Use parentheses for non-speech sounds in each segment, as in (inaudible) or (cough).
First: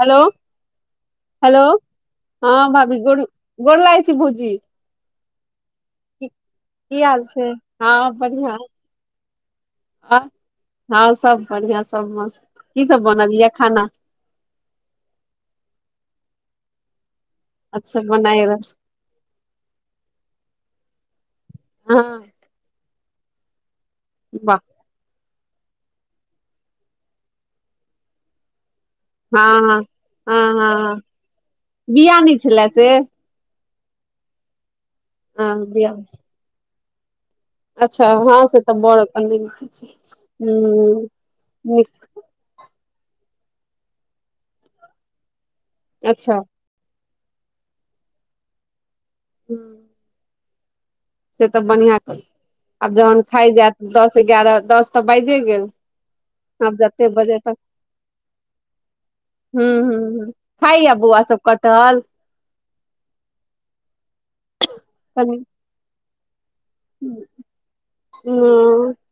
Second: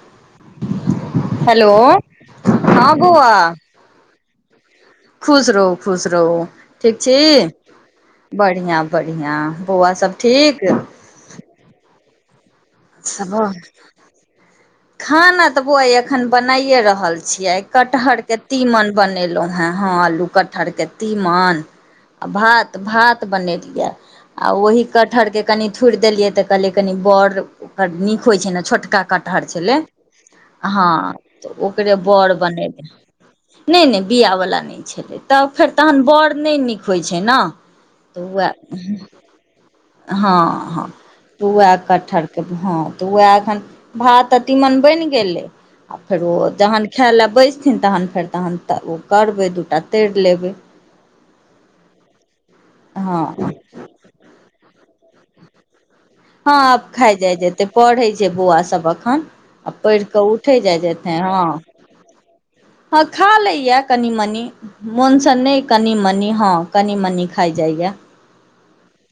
Hello, hello, हँ भाभी गो गोर लागै छी भौजी खुश रहु खुश की रहू। ठीक की छी? हाल छै हँ बढ़िआँ बढ़ियां-बढ़िआं, बौआ सब आ ठीक? हँ सब बढ़िआँ, सब मस्त की सब बनल ये खाना (unintelligible) खाना तऽ बोआ यै एखन बनाइए रहल छियै अच्छा कटहरके बनाय रहल छी। तीमन बनेलहुं हे, हँ आलू कटहर के तीमन हँ आ भात, भात बनेलिया आ वाह ओही कटहरके कनि थुड़ि देलियै तऽ कहलियै कनि बड़ ओकर नीक होइ छै ने छोटका कटहर छले हँ तऽ ओकरे बिआ बर नहि छलए से बनेलि नहि नहि बिआवला नहि छलै तऽ हँ फेर बिआ तहन बड़ नहि नीक होइ छै ने अच्छा ऽ हँ उएह से तऽ बड़ अपन नहि खाइ छै हँ हँ हूँ त उएह नीक कटहर के हं तऽ वएह एखन भात आ तीमन बनि गेलै आ अच्छा फेरो जहन खेऽ लए बैसथिन तहन फेर तहन तऽ ओ करबै दू टा हूँ तैर लेबै से तऽ बनियां कर आब जहन हँ खाइ जायत दस एगारह दस तऽ बाजे गेल हँ आब खा जते जाइ बजे तक जेते पढ़ै छै बौआ सब अखन हूं आ हूं पढ़ि कऽ हूं उठै जाय खाइया जेतै बौआ हँ सब कटहल हँ खा लैया कनि मनी मोनस कनी नहि कनि मनि हँ कनि मनी खाइ जाइया हू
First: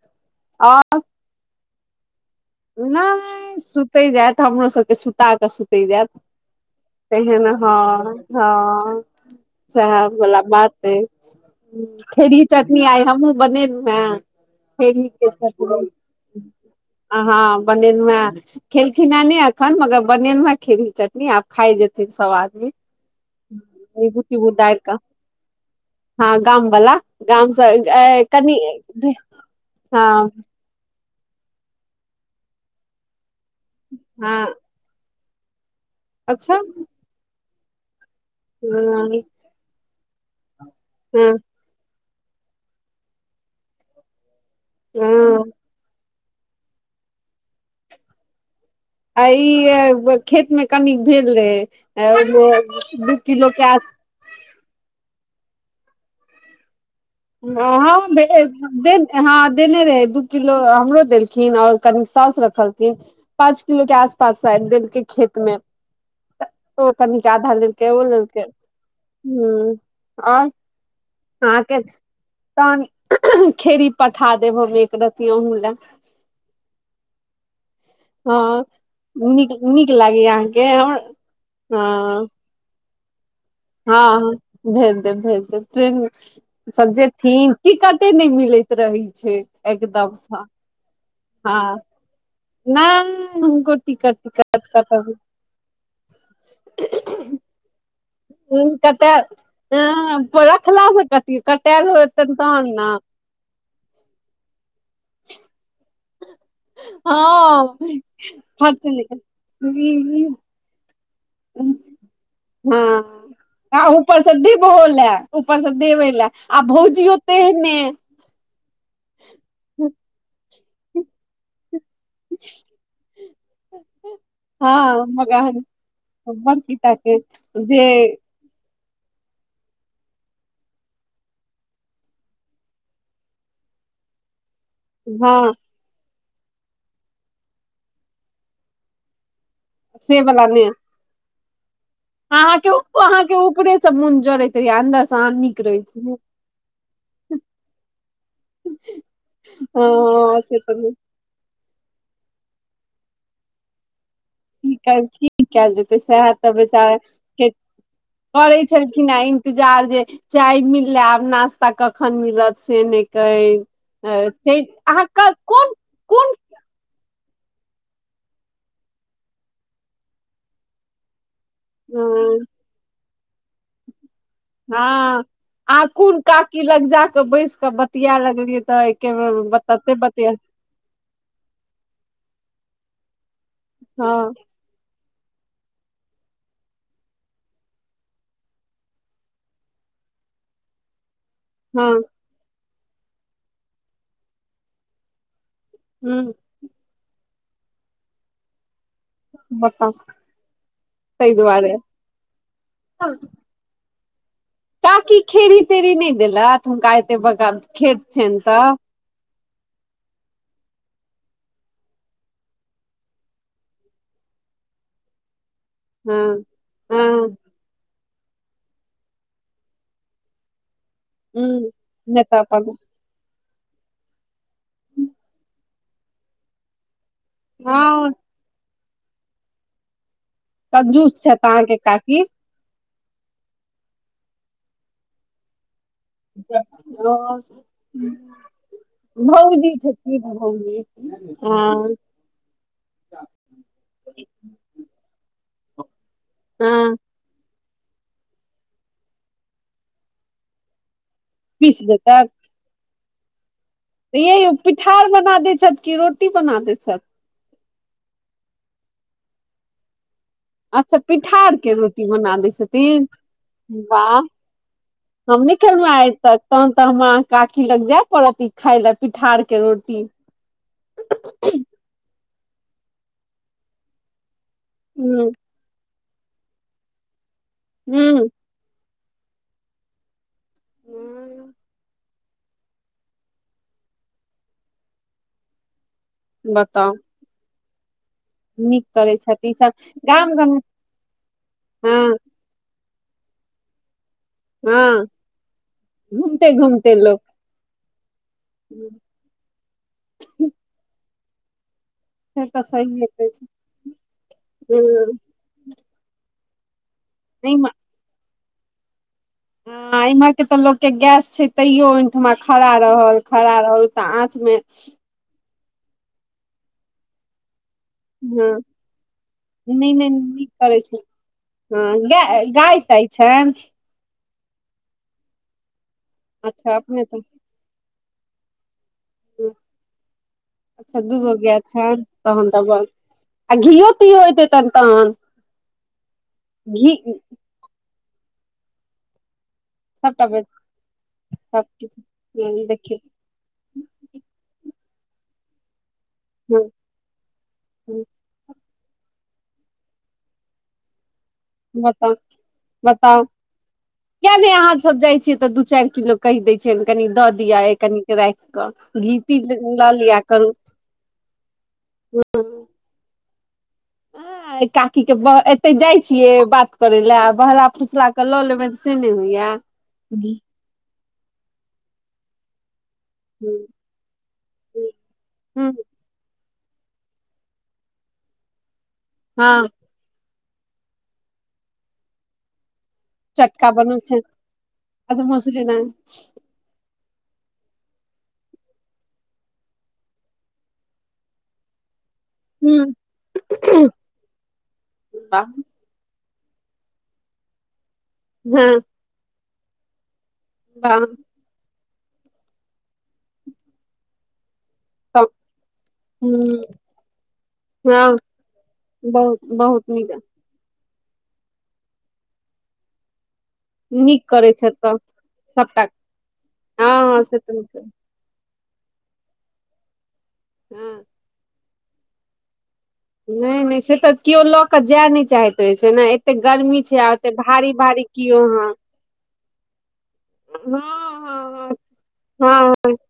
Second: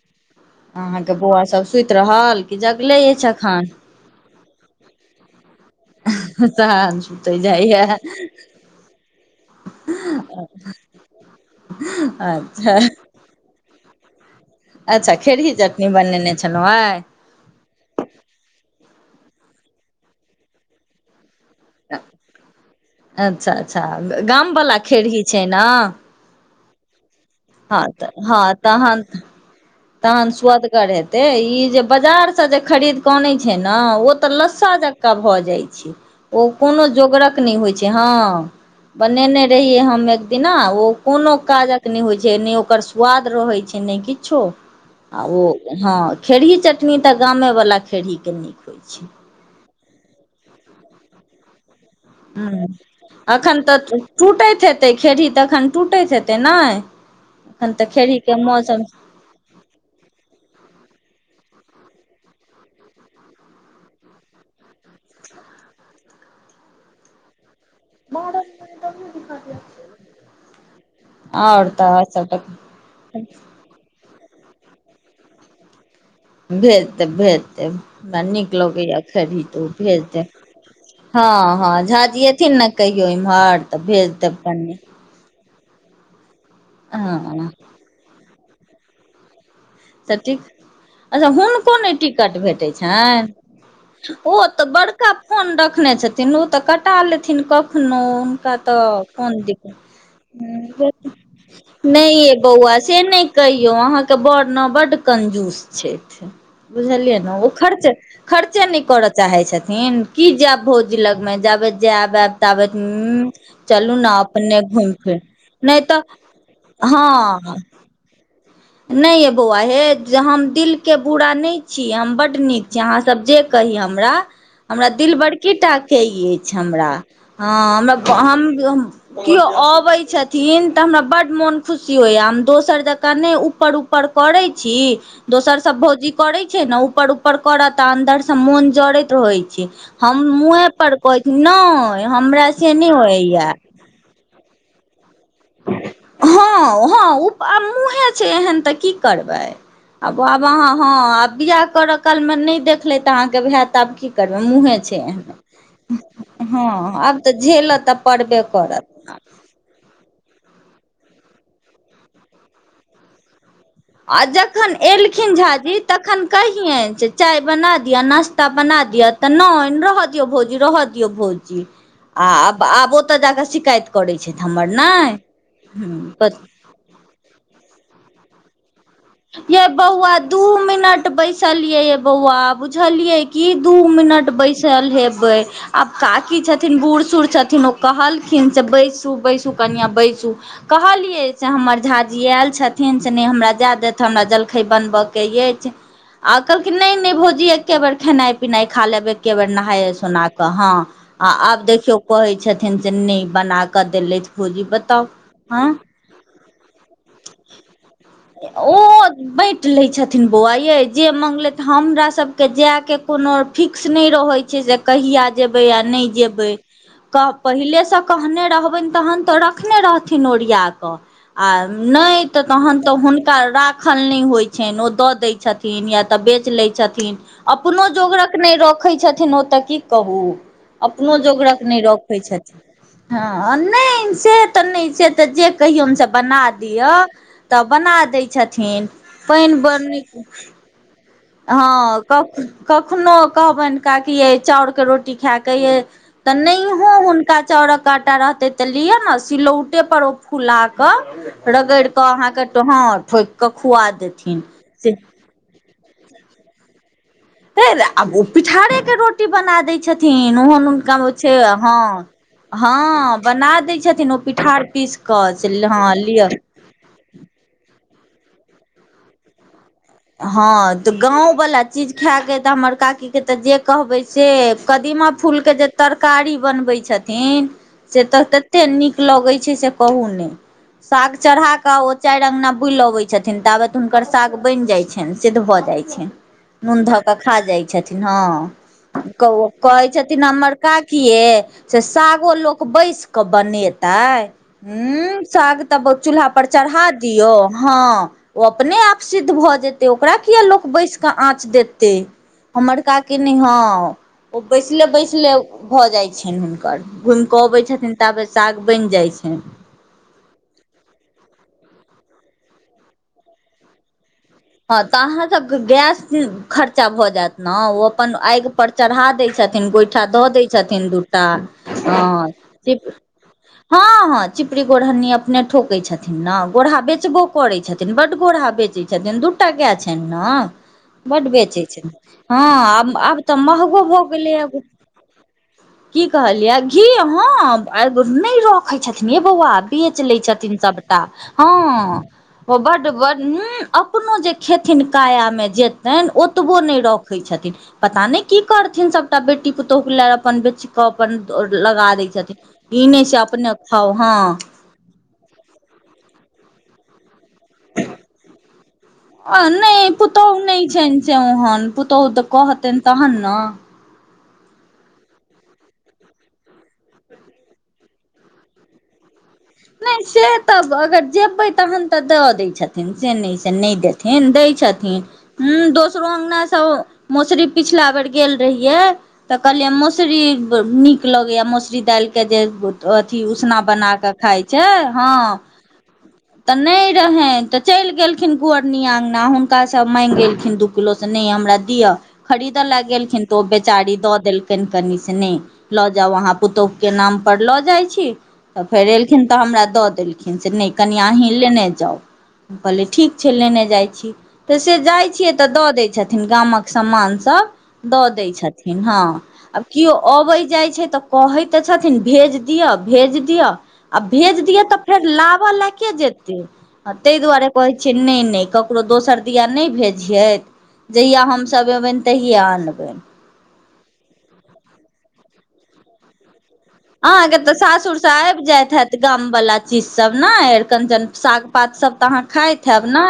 अहाँके बौआ सभ सुति रहल कि जगले अछि नहि अखन सुतै जायत हमरो सबके सुता कऽ सुतै जायत तहन सुते तेहन हँ जाइया हँ सेह वला बात अए ह खेरी अच्छा चटनी आइ हमहु बनेलहुँ हे अच्छा खेरही चटनी बनेने छलहुँ आइ हँ बनेलुहें खेलखिन हं नै एखन मगर बनेलौं हे खेरही चटनी आब खाय जेथिन सब आदमी अच्छा अच्छा गाम वाला (unintelligible) कऽ खेरही छै ने हँ गाम वला गामसँ हँ तऽ ए हँ कनि हँ हेते ई जे बाजार से जे खरीद केऽ अनै छै ने ओ तऽ हँ लस्सा जका त भऽ जाइ छै ओ अच्छा कोनो जोगरक नहि होइ छै हँ बनेने रहियै हम एक दिना ओ हँ कोनो काजक नै होइ छै जे नहि ओकर स्वाद रहै छै नहि किछो आ ओ हँ हँ खेरही चटनी तऽ गामेवला खेरहीके नीक होइ छै आ ई खेत मे कनी भेल रहै हूँ दू किलो एखन के आस तऽ टूटैत हेतै खेरही तखन टूटैत हेतै नहि हँ (unintelligible) दे हँ देने रहै दू किलो हमरो देलखिन आओर कनी साउस रखलखिन पाँच किलो के आस पास सायद देलकै खेत मे ओ कनिक आधा द के ओ लेलकै हूं औ आओर अहाँके तऽ सब तहन खेड़ी पठा देब हम एक रति अहँ लए भेज देब भेज देब हमरा नीक हँ लगैया ख भि नीक तऽ ओ नीक भेज लागैया देब अहाँके हमर हँ हँ झा ज एथिन नऽ कहियो इमहर हँ हँ भेज देब भेज देब सब हँ जे ी टिकटे नहि मिलैत छै रहे छै तऽ एकदमसँ टिक अच्छा हुनको हँ नऽ टिक टिकट भेटै नहि हुनको छनि टिकट ओ तऽ टिकट कट बड़का फोन रखने छथिन तऽ कटा लेथिन कखनो हुनका तऽ कटा कोन रखलासँ कथी दिक्कत कटायल नहि ये होतनि तहन बौआ ने से नहि कहियौ अहाँके बड़ नऽ बड कंजूस छथि बुझलियै ने ओ हँ खर्च खर्चे नहि खर्च करय चाहैत छथिन नहि की जायब भोजी लगमऽ जायबे जाबब ताब हँ आ चलू ने ऊपर से अपने देबहो घुम लए फिर ऊपर से नहि तऽ देबे लए आ भौजियो हँ तेहने नहि ये बौआ हे जे हम दिलके बुरा नहि छी हम बड्ड नीक छै अहाँसभ जे कही हमरा हमरा हँ दिल बड़केी मगन टा कहै अछि बड़की हमरा टा के हँ जे हमरा हम केओ अबैत छथिन तऽ हमरा बड्ड मोन खुशी होइयऽ हम दोसर जँकाँ नहि ऊपर उ करै छी हँ दोसर सब भौजि करे छै ने ऊपर ऊपर करत अन्दर से मोन जरैत रहै छै से हम बला मुहे ने पर कहिनो हमरा से नहि होइया सब मन जरैत रहहि अन्दर सऽ आहाँ नीक रहैत छी हँ आब मुँहे छै एहन तऽ की करब हँ से तऽ ह बियाह करऽ काल मे नहि देखलेत अहाँके भयत आब कि करम की मुँहे छै। कर की कयल जेतै सएह तऽ हँ बेचारा आब तऽ झेलत तऽ पड़बे करत (unintelligible) इंतजार जे चाय मिलले, आब नाास्ता कखन मिलत से नहि कह आ जखन एलखिन झा जी तखन कोन कै केहन छै चाय बना दिअ नास्ता बना दिअ तऽ नहि रह दियऔ भौजी, रहऽ दियऔ भौजी आ हँ आब आब ओतऽ जा कऽ शिकायत करैत छथि हमर नय की लग जााक बैस कऽ बतिया लगलियै ते ये बऊआ दू मिनट ट बैसलियै ये बौआ बुझलियै की दू मिनट हँ बैसल हेबे आब काकी छथिन बूढ़ सूढ़ छथिन ओ कहलखिन जे बैसू बैसू कनियाँ बैसू कहलियै से हमर हँ झााजी आयल छथिन से नहि हमरा जाय दत तऽ हमरा जलखै बनबऽके अछि हूँ आ कहलकिन नहि-नहि भोजी एके बेर खेनाइ पिनाइ खा लेबे के बेर नहाय बताउ सोना क हाँ, आ ताहि आब दुआरे देखियो कहे छथिन जे नऽ बना क देलैत ताकि खेरी तेड़ी नहि देलत हुनका एते बड़का खेत छियनि तऽ ओ बै लै छथिन बौआ यै जे माँगलै तऽ हमराासब के जायके कोनो फिक्स नहि रहैत छै जे कहिय जेबै आ नहि हँ जेबै कह हँ पहिलेसँ कहने रहबनि तहन तऽ रखने रहथिन ओरिया कऽ आ नहि तऽ तहन तऽ हुन हुनका राखल नहि होइत छनि ओ दऽ दैत छथिन या तऽ बेच लैत छथिन अपनो हँ जोगरक नहि रखै छथिन ओतऽ की कहू, अपनो कंजूस छथि जोगरक अहाँके नहि रखै काकी छथिन हँ नहि से तऽ नहि छियै तऽ जे कहियौन सब बना दिअ तऽ बना दै छथिन पाइन भौजी छथिन बरनीक भौजी हँ कक कखनो कहबनि काकी यै चाउरके रोटी खाए कऽ यै तऽ नैहों हँ हुनका चाउरक आँटा रहतै तऽ लिअ न सिलौटे पर ओ फुला कऽ पीस रगैड़ कऽ देतैथ अहाँ के टो हाँ ठोकि कऽ खुआ दे तऽ यै ओ पिठार बना दै छथि कि रोटी बना दै छथि नै नै आब ओ पिठारे के रोटी बना दै छथिन ओहन हुनका अच्छा मे ओ छै, पिठार के हँ रोटी बना दै हाँ छथिन बना दै छथिन वाह ओ पिठार पीस कऽ हम से नै खेलु हँ हें आइ लिअ तक तहन तऽ हमरा अहाँके काखी लग जाय पड़त ई खाय ले पिठार के रोटी हँ तऽ गाँव वाला चीज खैके अइ तऽ हमर काकी के तऽ जे कहबै से कदीमा हूँ फूल के जे तरकारी बनबै छथिन से तऽ हूँ तेत ते नीक लगै छै से कहू ने साग चढ़ाकऽ ओ चारि अंगना बुलि अबै छथिन ताबत हुनकर साग बनि जाय छनि सिद्ध भऽ जाइत छनि नून बताउ धऽ कऽ खा जाइ छथिन नीक हँ करै कहु छथि ई सब कहै छथिन गाम हमर गाम काकीये से हँ सागो लोक बैसि कऽ बनेतै? हँ उंम्म साग तऽ चूल्हा पर घूमते चढ़ा घूमते लोक दियौ हँ ओ अपने आप सिद्ध भऽ जेतै ओकरा किये लोक बैसि कऽ आँच देतै से तऽ हमर सहिए काकी कहै नै हँ, ओ छै बैसले बैसले भऽ जाइ छनि हुनकर घुमि कऽ अबै हँ छथिन ताबे साग बनि जाइ छनि आ एम्हर के तऽ लोक के गैस छै तैयो ओहिठमा खड़ा रहल, खड़ा रहल तऽ आँच मे हँ तऽ अहाँ सबके गैस खर्चा भऽ जायत ने ओ अपन आगि हँ पर चढ़ा दै छथिन नहि गोइठा नहि दऽ दै नीक करै छथिन छै दूटा हँ गाय गाय ताय छनि हँ हँ चिपरी गोरहन्नी अपने ठोकै छथिन न अच्छा गोड़हा अपने तऽ बेचबो करै छथिन बड्ड गोड़हा बेचै छथिन दु टा गै छनि न अच्छा बड्ड दूगो गाय बेचै छै छनि हँ तहन तऽ बस आब आब तऽ आ महंगो घीओ भऽ तीओ गेलै होेतै आब तहन तहन की कहलियै घी हँ नहि रखै छथिन यै बौआ बेच लै सबटा छथिन सबटा हँ सब किछु ओ बड्ड देखियौ बड्ड उंम्म अपनो जे खेथिन काया मे जेतैन ओतबो नै रखै छथिन पता नहि की करथिन सबटा बेटी पुतोहु लै अपन बेच कऽ अपन लगा दै बताउ छथिन ई नहि से बताउ अपने खाउ हँ किया नहि अहाँ सब जाइ छियै तऽ दु चारि किलो कहि दैत छियैन कनि दऽ दिये कनिक राखि कऽ घी ती नहि लऽ लिय पुतहु करू नहि छनि चौ (unintelligible) ओहन पुतहु तऽ कहतैन तहन ने काकी के ब एते जाइ छियै बात करै ले आ बहला फुसला कऽ लऽ लेबैन से नहि होइये तब अगर जेबै तहन तऽ दऽ दै छथिन से नहि से नहि देथिन दै छथिन। ह दोसरो अंगनासँ मसुरी पिछला बेर गेल रहियै तऽ हँ कहलियै मसुरी नीक लगैएा मसुररी दालिके जे अथी उसना चटका बना बनल कऽ। खाय छै अच्छा हँ। मौसरी दाना तऽ नहि रहनि तऽ चलि गेलखिन कुअरनी अँगना हुनका सभ माँगि गेलखिन दुख कलो से नहि हमरा दिआ खरीदऽ ल हूँ गेलखिन तऽ ओ बेचारी दऽ देलखिन कनि से नहि लऽ जाा वहाँ। पुतौहु के नाम पर लऽ जाय छी त हँ फेर एलखिन तऽ हमरा द देलखिन से नहि वाह कनिया। लेने जाउ कहली ठीक छै लेने जाइ छी। तऽ से जाइ तब छियै तऽ दऽ दैत छथिन हूँ गामक समान सभ दऽ हँ दै छथिन हँ बहुत आब बहुत केओ नीक अबैत जाइत छै तऽ। कहैत तऽ छथिन भेज दिअऽ भेज दिअऽ। आ नीक भेज करै दिय छै तऽ फेर लाबऽ लए सबटा के जेते हँ ताहि हँ से दुआरे तऽ कहै नीक छियै नहि नहि क। ककरो दोसर दआ नहि भेजियत हँ जहियआ हमसभ अबनि तहिया आनबनि। नहि नहि से तऽ केओ लऽ के जाय नहि चाहैत रहे छै ने एते गर्मी। छै आ ओते अहाँकेँ तऽ भारी सासुर भारी से कियो आबि जाय अहाँ हत। गम वाला चीज सभ ने अर कनन साग पात हँ सभ तऽ अहाँ खाइत हँ हैब ने।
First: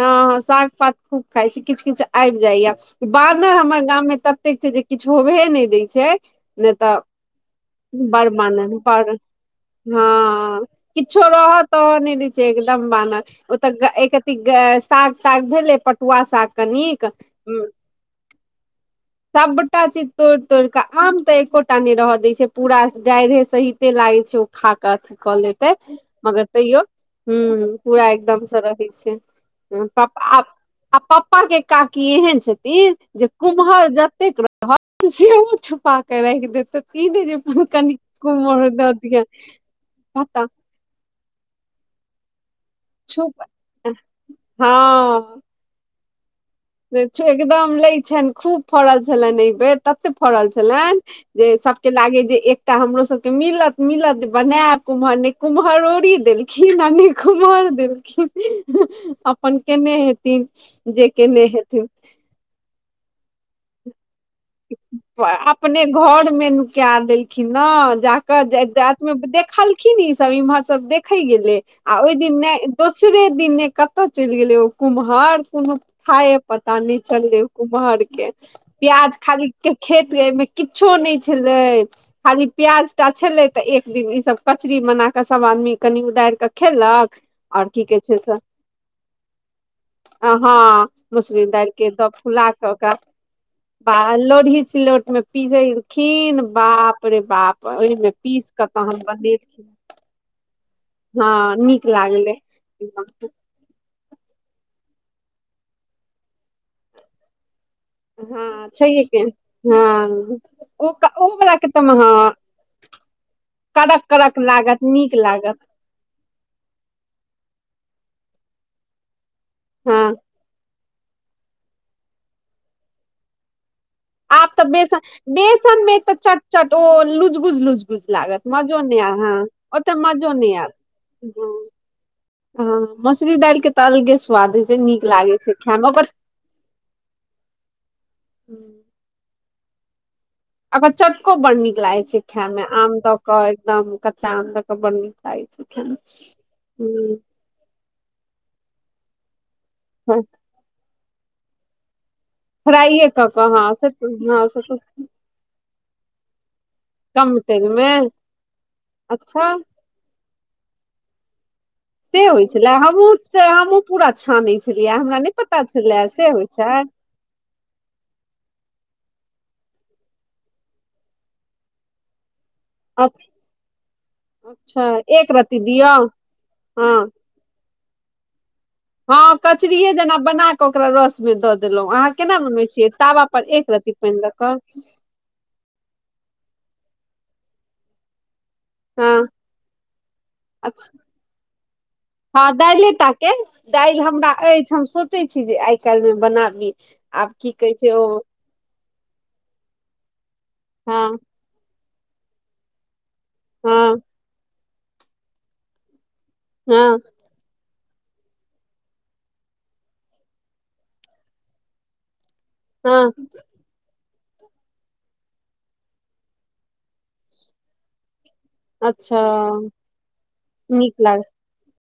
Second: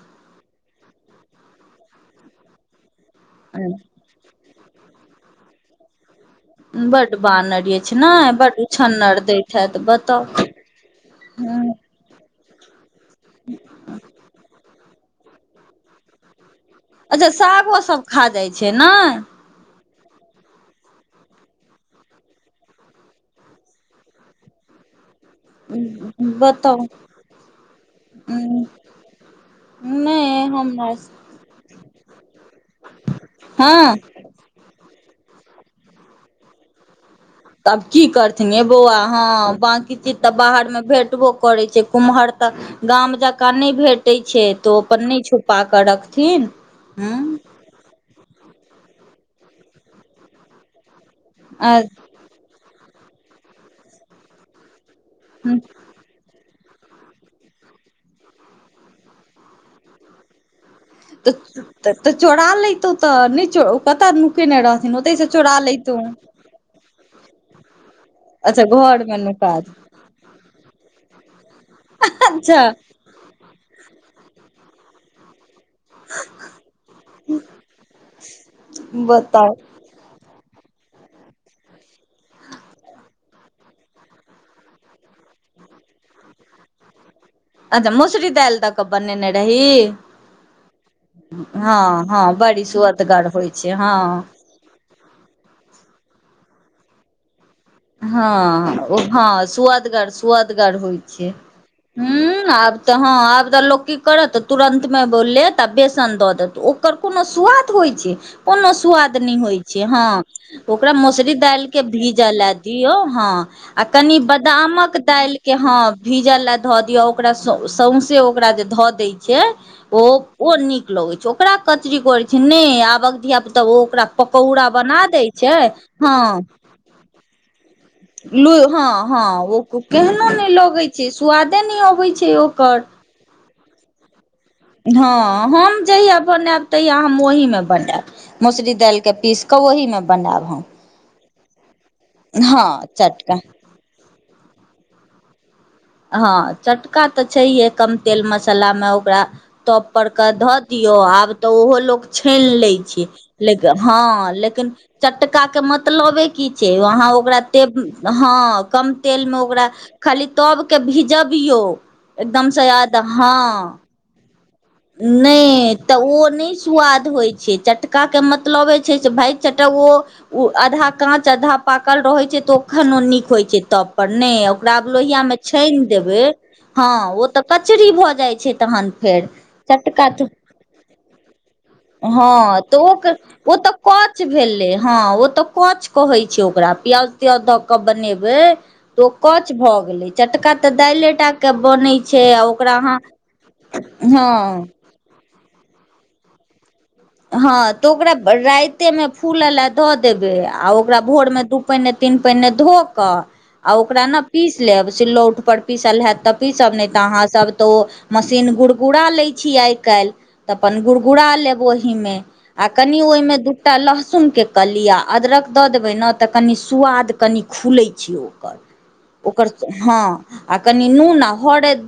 हँ हँ साग पात खूब खाइ छी किछु किछु आबि जाइया बादर हमर गाम मे तब। छै जे किछु होबे नहि दै छै। नहि तऽ बड बानर अछि ने बड़ बड मान पर उछन्नर दैत हैत बताउ हँ किछो। त ह त नहि दै छै एकदम बानह ओ तऽ एक। साग ताग भेले पटुआ साग कनिक। अच्छा सागो सभ खा जाइ छै ने। सभटाच तोड़ि तोड़ के आम तऽ एकोटा ने रह दय छै पूरा गाढ़े सहिते लागे छै ओ खाक कऽ लेतै मगर बताउ तैयो ह पूरा हूं एकदमसँ रहै छै। प नहि (unintelligible) हमरा आ पप्पा के काकी एहेन छथिन जे कुम्हर हँ जतेक। जे छुपा कर र दे तऽ दे जे तऽ आब कनि की करथिन हे कुम्हर दऽ बौआ दिय हँ बाँकी चीज तऽ पता बाहरमे भेटबो करैत छै कुम्हर। तऽ गाम छुप जकाँ नहि भेटैत छै तऽ ओ अपन नहि हँ छुपा कऽ रखथिन। हँ एकदम लै छनि खूब फड़ल छलनि एहि बेर तते फड़ल छलनि। जे आ सभके लागे जे एकटा हमरो सभके मिलत मिलत जे बनायब कुम्हर कुम्हार अदोरी देली ख नानी कुमर देलखिन अपन केने हेथिन। जे केने हेथिन तऽ तऽ चोरा लेतौ तऽ नहि। कतय नुकेने रहथिन ओतहिसँ चोरा अपने लैतौ घर मे नुका देलखिन ने जा। अच्छा रति घर मे नुका देखलखिन ई सभ इम्हर सभ देखे गेले आ ओहि दिन दोस अच्छा दीसरे दिने कतऽ चलि गेलै ओ कुम्हार कुम। ह पता नहि चलले कुम्हर के प्याज खाली। बताउ। के खेत ग मे किछो नहि छलै। खाली प्याज टा छलै तऽ एक दिन ईसभ कचरी बना कऽ सभ आदमी कनि उदारि कऽ खेलक। आओर की अच्छा कहै छै मसरी से तल त क बर ने रह ही। हँ मसुरी दालि हँ हँ बड़ी सुआतगर होइ। छै ब हँ लोढ़ी सिलौट मे पिजेलखिन बाप रे बाप। ओहिमे पीस कऽ त हम बनेलिन। आदगर होइ छै लागलै ह आब तऽ हँ एकदम। आब तऽ लोकि करत तुरन्त मे लेत आ बेसन दऽ देत ओकर कोनो सुवाद होइ छै हँ कोनो छैहे स्वाद के नहि होइ छै हँ ओ ओकरा ओ मसुरी वला दालि के तऽ भीज हँ ल दी। यो है आ कड़क कनि कड़क लागत बदमक नीक दालि के ह लागत हँ भीजल लए धऽ दियौ ओकरा सौंसे ओकरा जे धऽ दै छै हँ ओ। ओ नीक लगैत छै ओकरा कचरी करैत छै नहि आबक धिय पुता ओ ओकरा। आब तऽ पकौड़ा बना दै छै ह तो लुज बुझलुज। निक लागत मजो हँ नहि आ हँ ह ओ ओते केहनो मजो नहि आयत लगै छै स्वादे नहि अबै छै ओकर मसुरी दाल के तलके स्वाद ह हँ हम जेहि। बनायब तैया हम ओहि मे बनायब ओकर मसुरी दाल के पीस के ओहि मे बनायब हम। अकर चोटको बड नीक लागे छै खाय मे हँ आम दऽ चटका के एकदम कच्चा आम के बन नीक लाग छै ख हँ चटका ह तऽ छैहे कम तेल मसाला मे ओकरा तप पर हूँ के धऽ दियऔ आब तऽ ओहो लो। छान लै छिय फ्राइए कऽ कऽ लेकिन से हँ लेकिन से चटका के मतलबे त कम तेल मे अच्छा ओक ख (unintelligible) भिजबियौ से होइ एकदमसँ छलै याद हमहूँ हँ। से हमहूँ पूरा छानै छलियै। हमरा नहि पता छलै तऽ ओ से होइ नहि छै स्वाद होइत छै चटक। क्का के मतलबे छै से भाय चटा ओ आधा काँच आधा पाकल रहै छै तऽ ओ। कखन ओ नीक होइ छै तब पर नहि अच्छा ओकराब एक लोहियामे रत्ती छानि दियौ देबै हँ ओ त। कचरी भऽ जाइ छै तहन फेर। कचरी चटका जेना तऽ बना के ओकरा रस में द देलहूँ अहाँ केना बनबे छिय तावा पर एक रत्ती कछ पानि दऽ कऽ भेलै हँ ओ त कछ कहै छै ओकरा प्याज त्याज धऽ क बनेबै। तऽ ओ हँ कच भऽ गेलै चटका तऽ अच्छा दालि लेटाके बनैत छै आ हँ ओकरा दालि अहा टा के दालि हमरा अछि हम सोचै छी जे आइ काल्हिमे बनाबी। आब की हँ कहै तऽ छै ओ ओकरा राति। कत्तेमे फूल लए दऽ देबै आ ओकरा हँ भोरमे दू पानने तीन पानने ध कऽ। आ हँ ओकरा ने पीस लेब सिल्लौ उठपर पीसल हैत तऽ पीसब नहि हँ तऽ अहाँसभ तऽ ओ। मशीन गुड़कुरा ले छिय आइ काल्हि तऽ अपन गुड़कुरा लेब ओहिमे आ कनि हँ ओहिमे दुख। एकटा लहसुनके क ली आ अदरक दऽ देबै ने तऽ कनि स्वाद कनि खुलैत छै ओ। अच्छा ओकर हँ आ कनि नीक लाग नून हर।